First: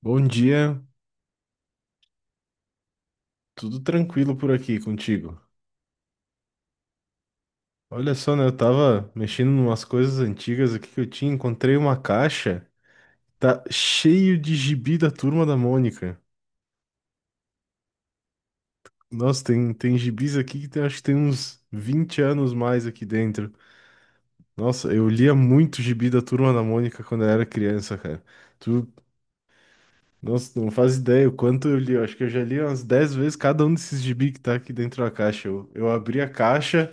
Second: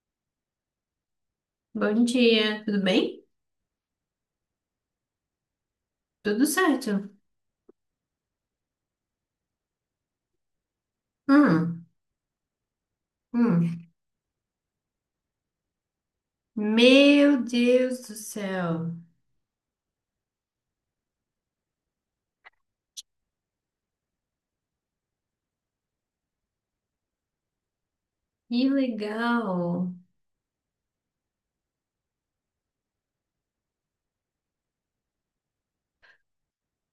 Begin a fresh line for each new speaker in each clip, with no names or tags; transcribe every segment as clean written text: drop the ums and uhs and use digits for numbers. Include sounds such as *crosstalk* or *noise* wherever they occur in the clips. Bom dia,
Bom dia, tudo bem?
tudo tranquilo por aqui contigo.
Tudo certo.
Olha só, né? Eu tava mexendo em umas coisas antigas aqui que eu tinha, encontrei
Hum,
uma caixa, tá
hum.
cheio de gibi da Turma da Mônica.
Meu Deus do céu,
Nossa, tem gibis aqui acho que tem uns 20 anos mais aqui dentro. Nossa, eu lia muito gibi da Turma da Mônica quando eu era criança, cara.
que
Tu,
legal.
Nossa, não faz ideia o quanto eu li. Eu acho que eu já li umas 10 vezes cada um desses gibi que tá aqui dentro da caixa. Eu abri a caixa.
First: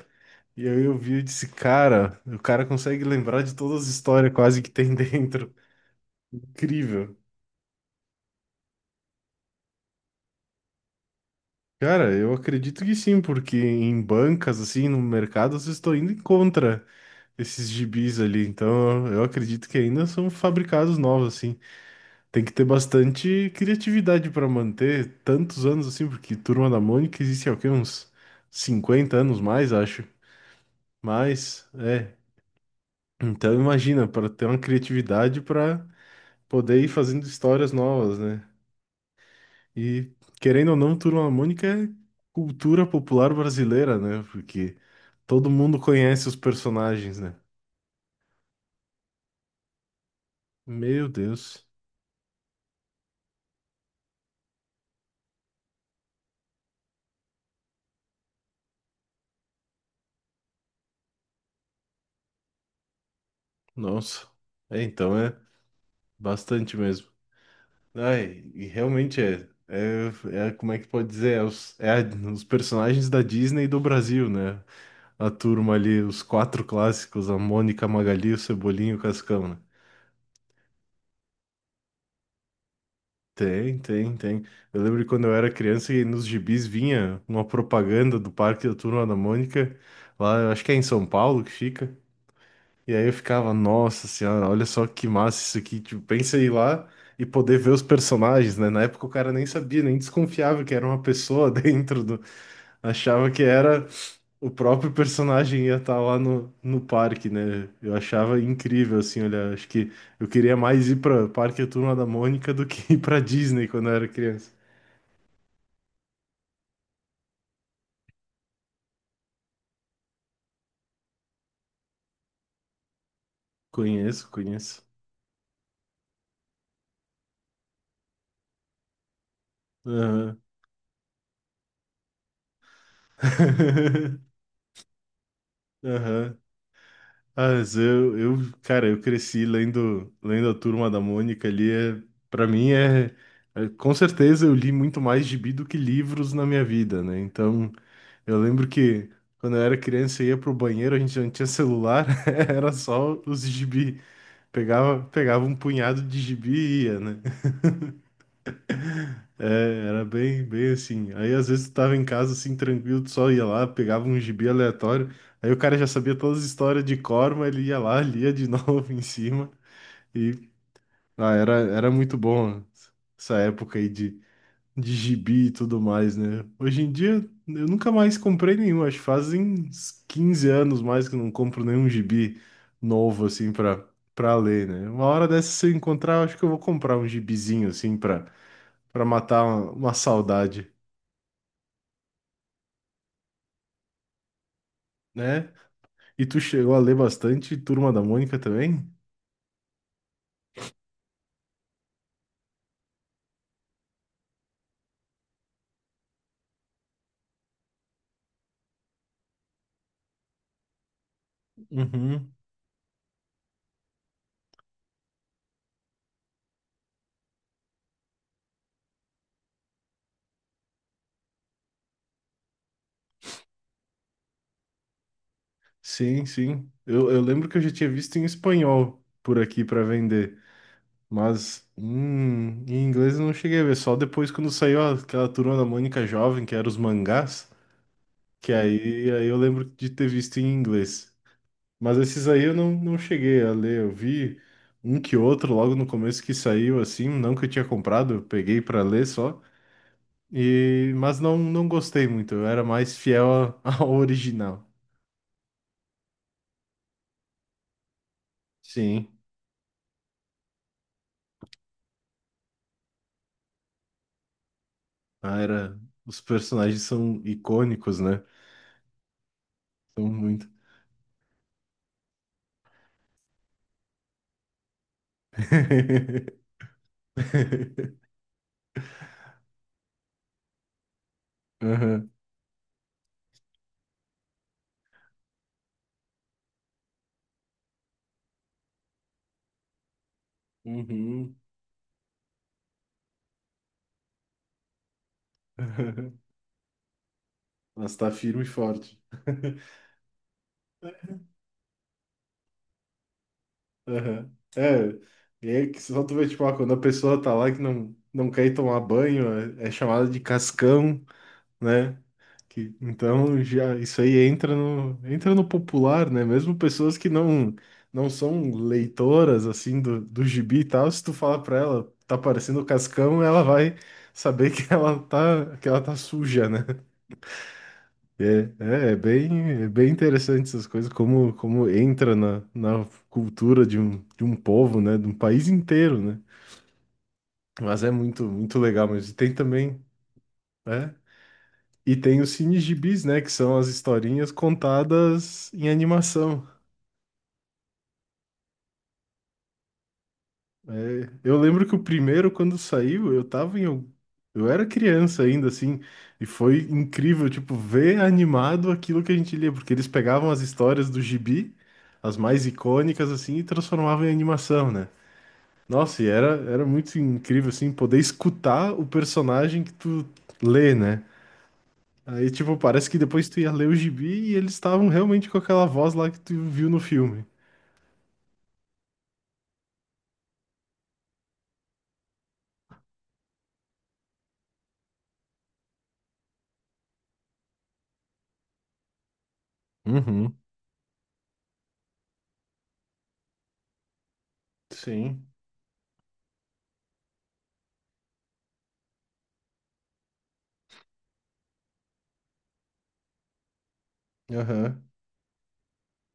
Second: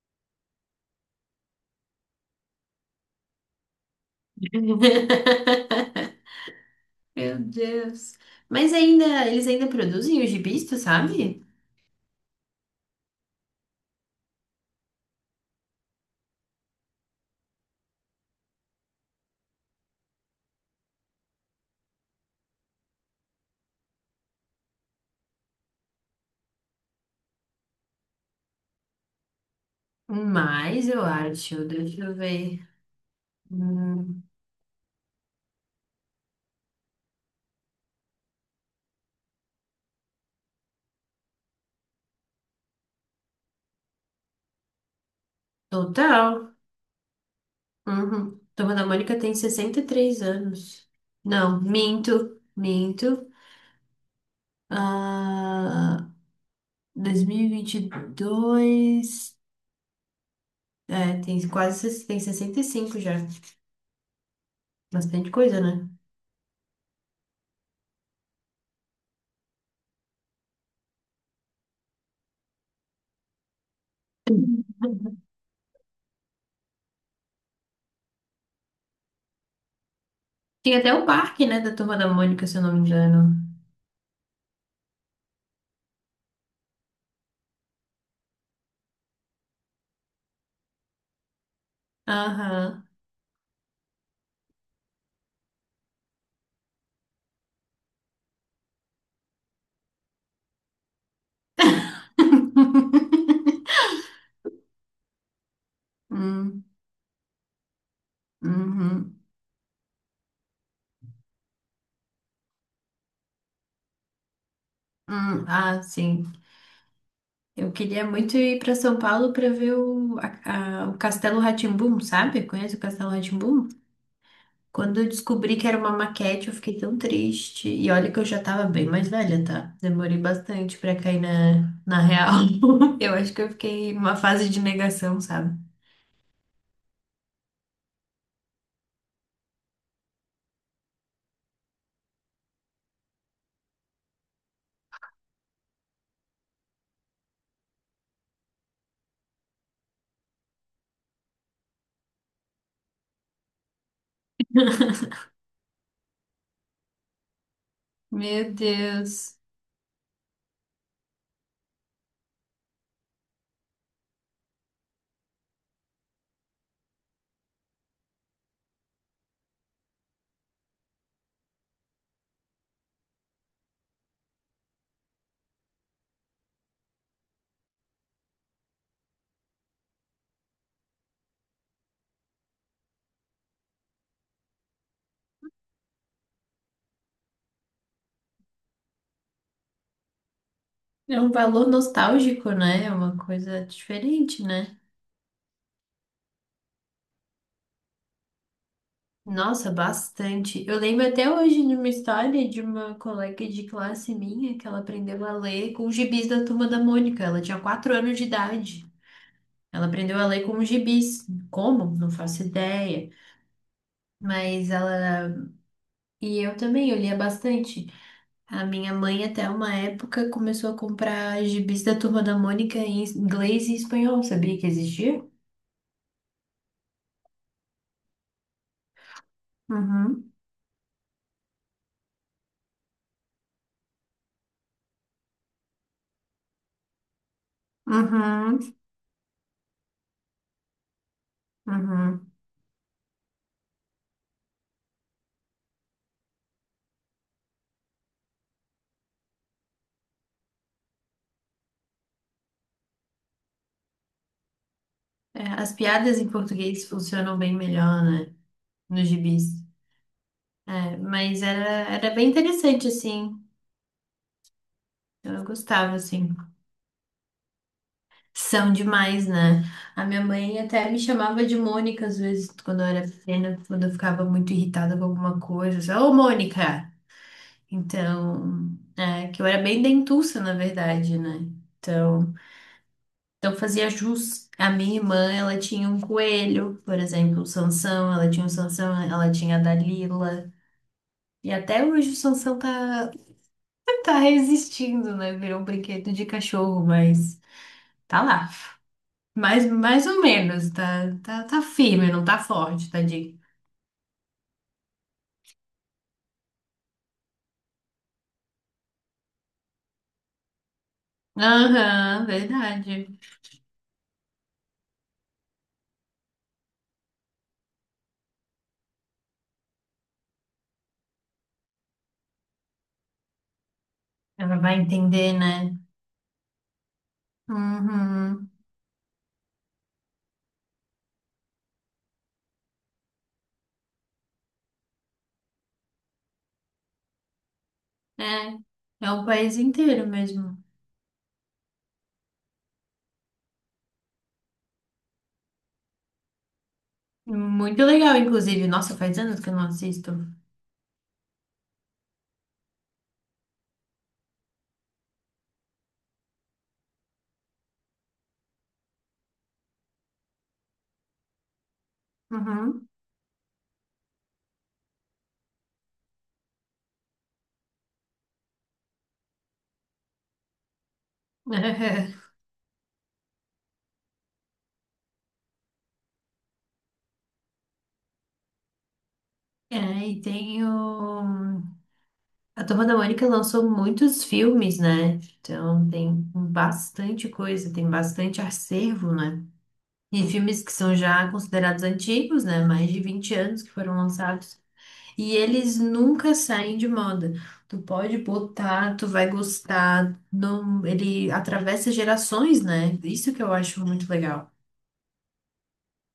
E aí eu vi e disse, cara, o cara consegue lembrar de todas as histórias quase que tem *laughs* dentro.
*laughs*
Incrível.
Meu Deus. Mas ainda, eles ainda produzem os gibis, tu sabe?
Cara, eu acredito que sim, porque em bancas, assim, no mercado, vocês estão indo em contra esses gibis ali. Então, eu acredito que ainda são fabricados novos, assim. Tem que ter bastante criatividade para manter tantos anos, assim, porque Turma da Mônica existe há o quê? Uns 50 anos mais, acho.
Mas eu acho,
Mas,
deixa
é.
eu ver.
Então, imagina,
Hum,
para ter uma criatividade para poder ir fazendo histórias novas, né? E querendo ou não, Turma da Mônica é cultura popular brasileira, né? Porque todo mundo conhece os
total.
personagens, né?
Uhum. Turma da Mônica tem 63 anos.
Meu
Não,
Deus,
minto, minto. Ah, dois mil e vinte e dois. É, tem quase, tem 65 já.
nossa. É, então
Bastante
é
coisa, né?
bastante mesmo. Ai, e realmente é. É, como é que pode dizer? É, os personagens da Disney e do Brasil, né?
*laughs*
A turma ali, os quatro clássicos, a Mônica, a Magali, o Cebolinha e o Cascão, né?
Tem até o parque, né, da Turma da Mônica, se eu não me engano.
Tem, tem, tem. Eu lembro que quando eu era criança e nos gibis vinha uma propaganda do Parque da Turma da Mônica, lá, eu acho que é em São Paulo que fica.
Aham.
E aí eu ficava, nossa senhora, olha só que massa isso aqui. Tipo, pensa em ir lá e poder ver os personagens, né? Na época o cara nem sabia, nem desconfiava que era uma pessoa *laughs* dentro do. Achava que era o próprio personagem ia estar lá no,
Hum,
no parque, né? Eu achava incrível, assim,
uhum,
olha, acho que eu queria mais ir para Parque A Turma da Mônica do que *laughs* ir para Disney quando eu era criança.
hum. Ah, sim. Eu queria muito ir para São Paulo para ver o, o Castelo rá, sabe? Conhece o Castelo rá?
Conheço, conheço.
Quando eu descobri que era uma maquete, eu fiquei tão triste. E olha que eu já tava bem mais velha, tá? Demorei
Aham.
bastante para cair na real. *laughs* Eu acho que eu fiquei numa
*laughs*
fase de negação, sabe?
Aham. Ah, mas eu, cara, eu cresci lendo, lendo a Turma da Mônica ali. É, para mim com certeza eu li muito mais gibi do que livros na minha vida, né? Então, eu lembro que quando eu era criança eu ia pro banheiro, a gente não tinha celular, *laughs* era só os gibi. Pegava,
*laughs*
pegava um punhado de gibi e ia, né?
Meu Deus.
É, era bem, bem assim. Aí às vezes tu tava em casa assim, tranquilo, tu só ia lá, pegava um gibi aleatório. Aí o cara já sabia todas as histórias de cor, mas ele ia lá, lia de *laughs* novo em cima. E ah, era muito bom essa época aí de gibi e tudo mais, né? Hoje em dia eu nunca mais comprei nenhum, acho que fazem uns 15 anos mais que eu não compro nenhum gibi novo assim pra ler, né? Uma hora dessa se eu encontrar, eu acho que eu vou comprar um gibizinho assim pra matar uma saudade.
É um valor nostálgico, né? É uma coisa diferente, né?
Né? E tu chegou a ler bastante Turma da Mônica também?
Nossa, bastante. Eu lembro até hoje de uma história de uma colega de classe minha que ela aprendeu a ler com os gibis da Turma da Mônica. Ela tinha 4 anos de idade. Ela aprendeu a ler com os gibis. Como? Não
Uhum.
faço ideia. Mas ela. E eu também, eu lia bastante. A minha mãe, até uma época, começou a comprar gibis da Turma da Mônica em inglês e espanhol. Sabia que existia?
Sim, sim. Eu lembro que eu já tinha visto em espanhol por aqui para
Uhum.
vender, mas em inglês eu não cheguei a ver, só depois quando saiu aquela Turma da Mônica jovem, que era os mangás, que
Uhum,
aí eu lembro de ter visto em inglês. Mas esses
uhum.
aí eu não cheguei a ler, eu vi um que outro logo no começo que saiu assim, não que eu tinha comprado, eu peguei para ler só. Mas não gostei muito, eu era mais fiel *laughs* ao original.
É, as piadas em português funcionam bem melhor, né?
Sim,
Nos gibis. É, mas era, era bem interessante, assim.
ah,
Eu gostava,
os
assim.
personagens são icônicos, né?
São demais, né?
São
A minha
muito.
mãe até me chamava de Mônica, às vezes, quando eu era pequena, quando eu ficava muito irritada com alguma coisa. Só, ô,
*laughs*
Mônica! Então, é, que eu era bem dentuça, na verdade, né?
Aham.
Então, então fazia jus. A minha irmã, ela tinha um coelho, por exemplo, o Sansão, ela tinha o Sansão, ela tinha a Dalila.
Uhum.
E até hoje o Sansão tá, *laughs* tá resistindo, né? Virou um brinquedo
Aham.
de cachorro, mas
Mas tá
tá
firme e
lá.
forte.
Mais,
*laughs*
mais ou menos, tá firme, não tá forte, tadinho.
Aham. É, e é que só tu vê, tipo, ah, quando a pessoa tá lá que não quer ir tomar banho, é chamada de cascão. Né?
Aham, verdade.
Então já isso aí entra no popular, né? Mesmo pessoas que não são leitoras assim do gibi e tal, se tu falar pra ela, tá parecendo o Cascão, ela vai saber
Ela
que
vai
ela
entender,
tá que
né?
ela tá suja, né?
Uhum.
É, é, é bem interessante essas coisas como entra na cultura de um povo, né? De um país inteiro, né? Mas é muito muito
É,
legal,
é
mas
o
tem
país
também,
inteiro mesmo.
né? E tem os cinegibis, né? Que são as historinhas contadas em animação.
Muito legal, inclusive. Nossa, faz anos que eu não assisto.
É, eu lembro que o primeiro, quando saiu, eu tava eu era criança ainda, assim, e foi incrível, tipo, ver animado aquilo que a gente lia, porque eles pegavam as histórias do gibi, as mais
Uhum.
icônicas, assim, e transformavam em animação, né? Nossa, e era muito incrível, assim, poder escutar o personagem que tu lê, né?
*laughs*
Aí, tipo, parece que depois tu ia ler o gibi e eles estavam realmente com aquela voz lá que tu viu no filme.
É, e tem o... A Turma da Mônica lançou muitos filmes, né? Então tem bastante coisa, tem bastante acervo, né? E
Uhum.
filmes que são já considerados antigos, né? Mais de 20 anos que foram lançados.
Sim.
E eles nunca saem de moda. Tu pode botar, tu vai gostar. Não... Ele atravessa gerações, né? Isso que eu acho muito legal.
Aham.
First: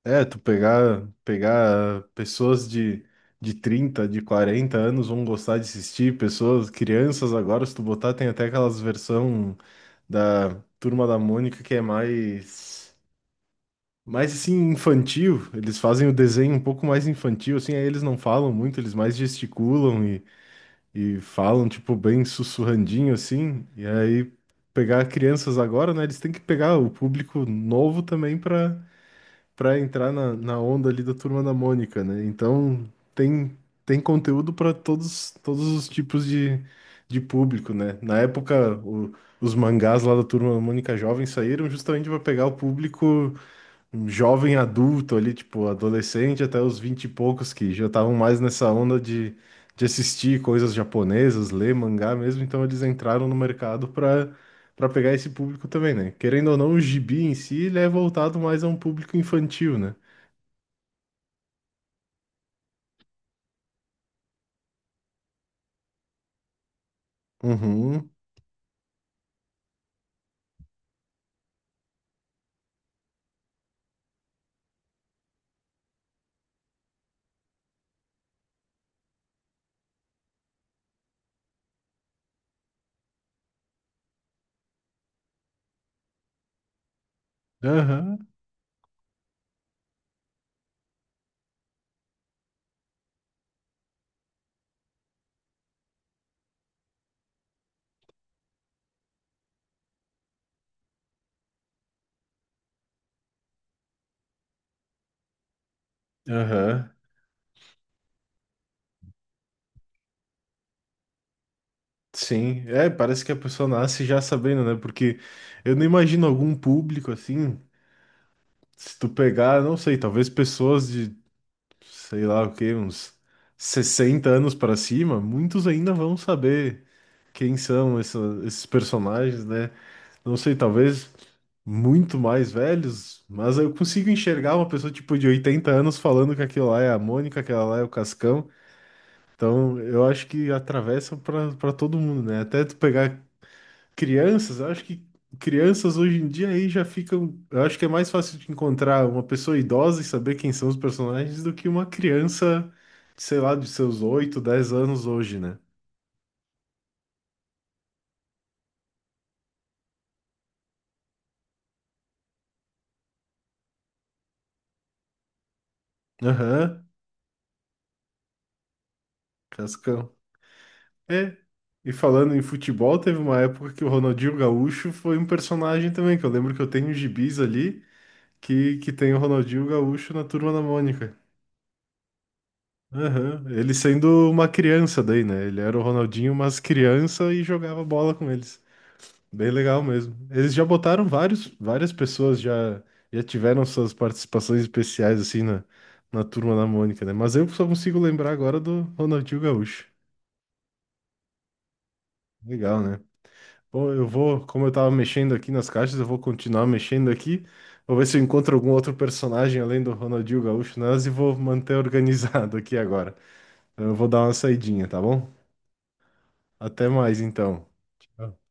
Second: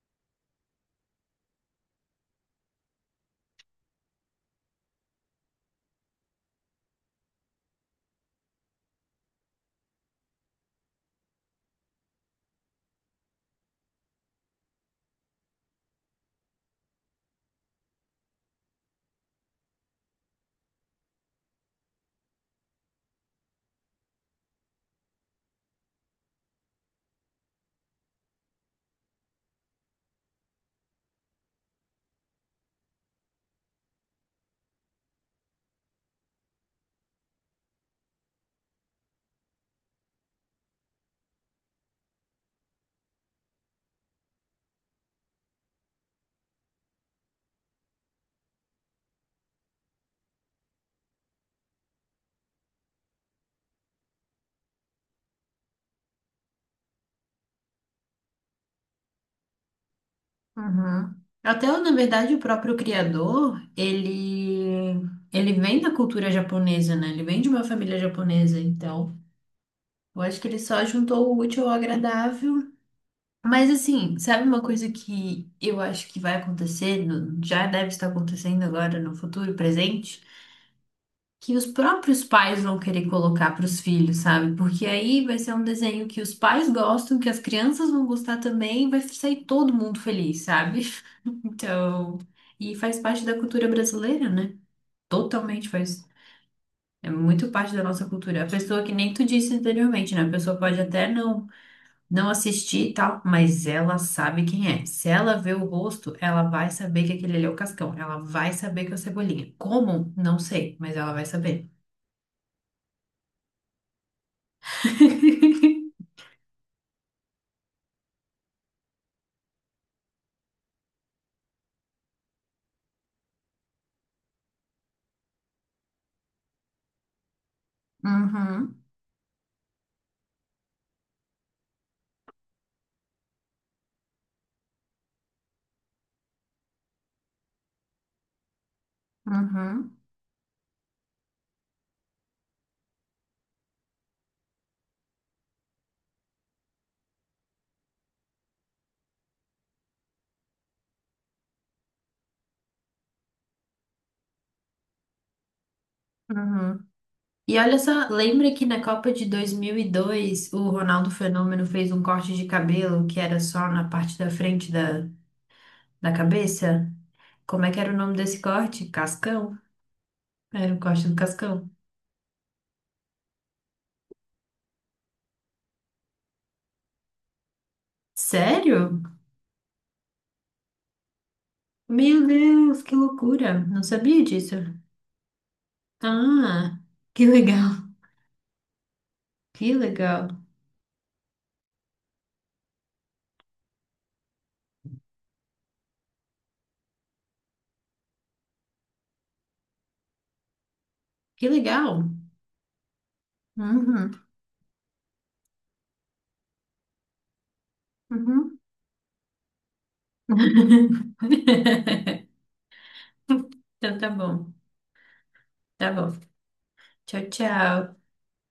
É, tu pegar pessoas de 30 de 40 anos vão gostar de assistir, pessoas, crianças agora, se tu botar, tem até aquelas versão da Turma da Mônica que é mais assim, infantil. Eles fazem o desenho um pouco mais infantil, assim, aí eles não falam muito, eles mais gesticulam e falam, tipo, bem sussurrandinho assim, e aí pegar crianças agora, né? Eles têm que pegar o público novo também para entrar na onda ali da Turma da Mônica, né? Então tem, tem conteúdo para todos, todos os tipos de público, né? Na época, os mangás lá da Turma da Mônica Jovem saíram justamente para pegar o público um jovem adulto ali, tipo, adolescente até os 20 e poucos que já estavam mais nessa onda de assistir coisas japonesas, ler mangá mesmo, então eles entraram no mercado para pegar esse público também, né? Querendo ou não, o gibi em si, ele é voltado mais a um público infantil, né?
Uhum. Até, na verdade, o próprio criador, ele vem da cultura japonesa, né? Ele vem de uma família
Uhum,
japonesa, então eu acho que ele só juntou o útil ao agradável. Mas, assim, sabe uma coisa que eu acho que vai acontecer, já deve estar acontecendo agora no futuro presente, que os próprios pais vão querer colocar para os filhos, sabe? Porque aí vai ser um desenho que os pais gostam, que as crianças vão
aham,
gostar também, e vai sair todo mundo feliz, sabe? Então, e faz parte da cultura brasileira, né? Totalmente faz, é muito parte da nossa cultura. A pessoa que nem tu disse anteriormente, né? A pessoa pode até não assistir e tal, mas ela sabe quem é. Se ela vê o rosto, ela vai
aham.
saber que aquele ali é o Cascão. Ela vai saber que é o Cebolinha. Como? Não sei, mas ela vai saber.
Sim, é, parece que a pessoa nasce já sabendo, né? Porque eu não
*laughs*
imagino algum público assim, se tu pegar, não sei, talvez pessoas de sei lá o quê, uns 60 anos para cima, muitos ainda vão saber quem são esses
Uhum,
personagens, né? Não sei, talvez muito mais velhos, mas eu consigo enxergar uma pessoa tipo de 80 anos falando que aquilo lá é a Mônica, aquela lá é o Cascão. Então,
uhum,
eu acho que atravessa para todo mundo, né? Até tu pegar Crianças, Eu acho que crianças hoje em dia aí já ficam. Eu acho que é mais fácil de encontrar uma pessoa idosa e saber quem são os personagens do que uma criança, sei lá, de seus 8, 10 anos hoje, né?
uhum. E olha só, lembra que na Copa de 2002 o Ronaldo Fenômeno fez um corte de cabelo que era só na parte da frente da
Aham,
cabeça? Como é que era o nome desse corte? Cascão.
Cascão.
Era o corte do
É.
Cascão.
E falando em futebol, teve uma época que o Ronaldinho Gaúcho foi um personagem também, que eu lembro que eu tenho gibis ali que
Sério?
tem o Ronaldinho Gaúcho na Turma da Mônica.
Meu Deus, que
Aham,
loucura!
ele
Não sabia
sendo uma
disso.
criança daí, né? Ele era o Ronaldinho, mas
Ah, que
criança e
legal,
jogava bola com eles. Bem
que
legal mesmo.
legal,
Eles já botaram vários, várias pessoas já tiveram suas participações especiais assim na turma da Mônica, né? Mas eu só consigo lembrar agora do Ronaldinho Gaúcho.
que legal.
Legal, né? Bom, eu
Uhum,
vou, como eu tava mexendo aqui nas caixas, eu vou continuar mexendo aqui. Vou ver se eu encontro
uhum.
algum outro personagem além do Ronaldinho Gaúcho nelas e vou manter *laughs*
*laughs*
organizado aqui agora. Então, eu
Então
vou
tá
dar uma
bom,
saidinha, tá bom?
tá bom.
Até mais
Tchau,
então.
tchau.
Tchau.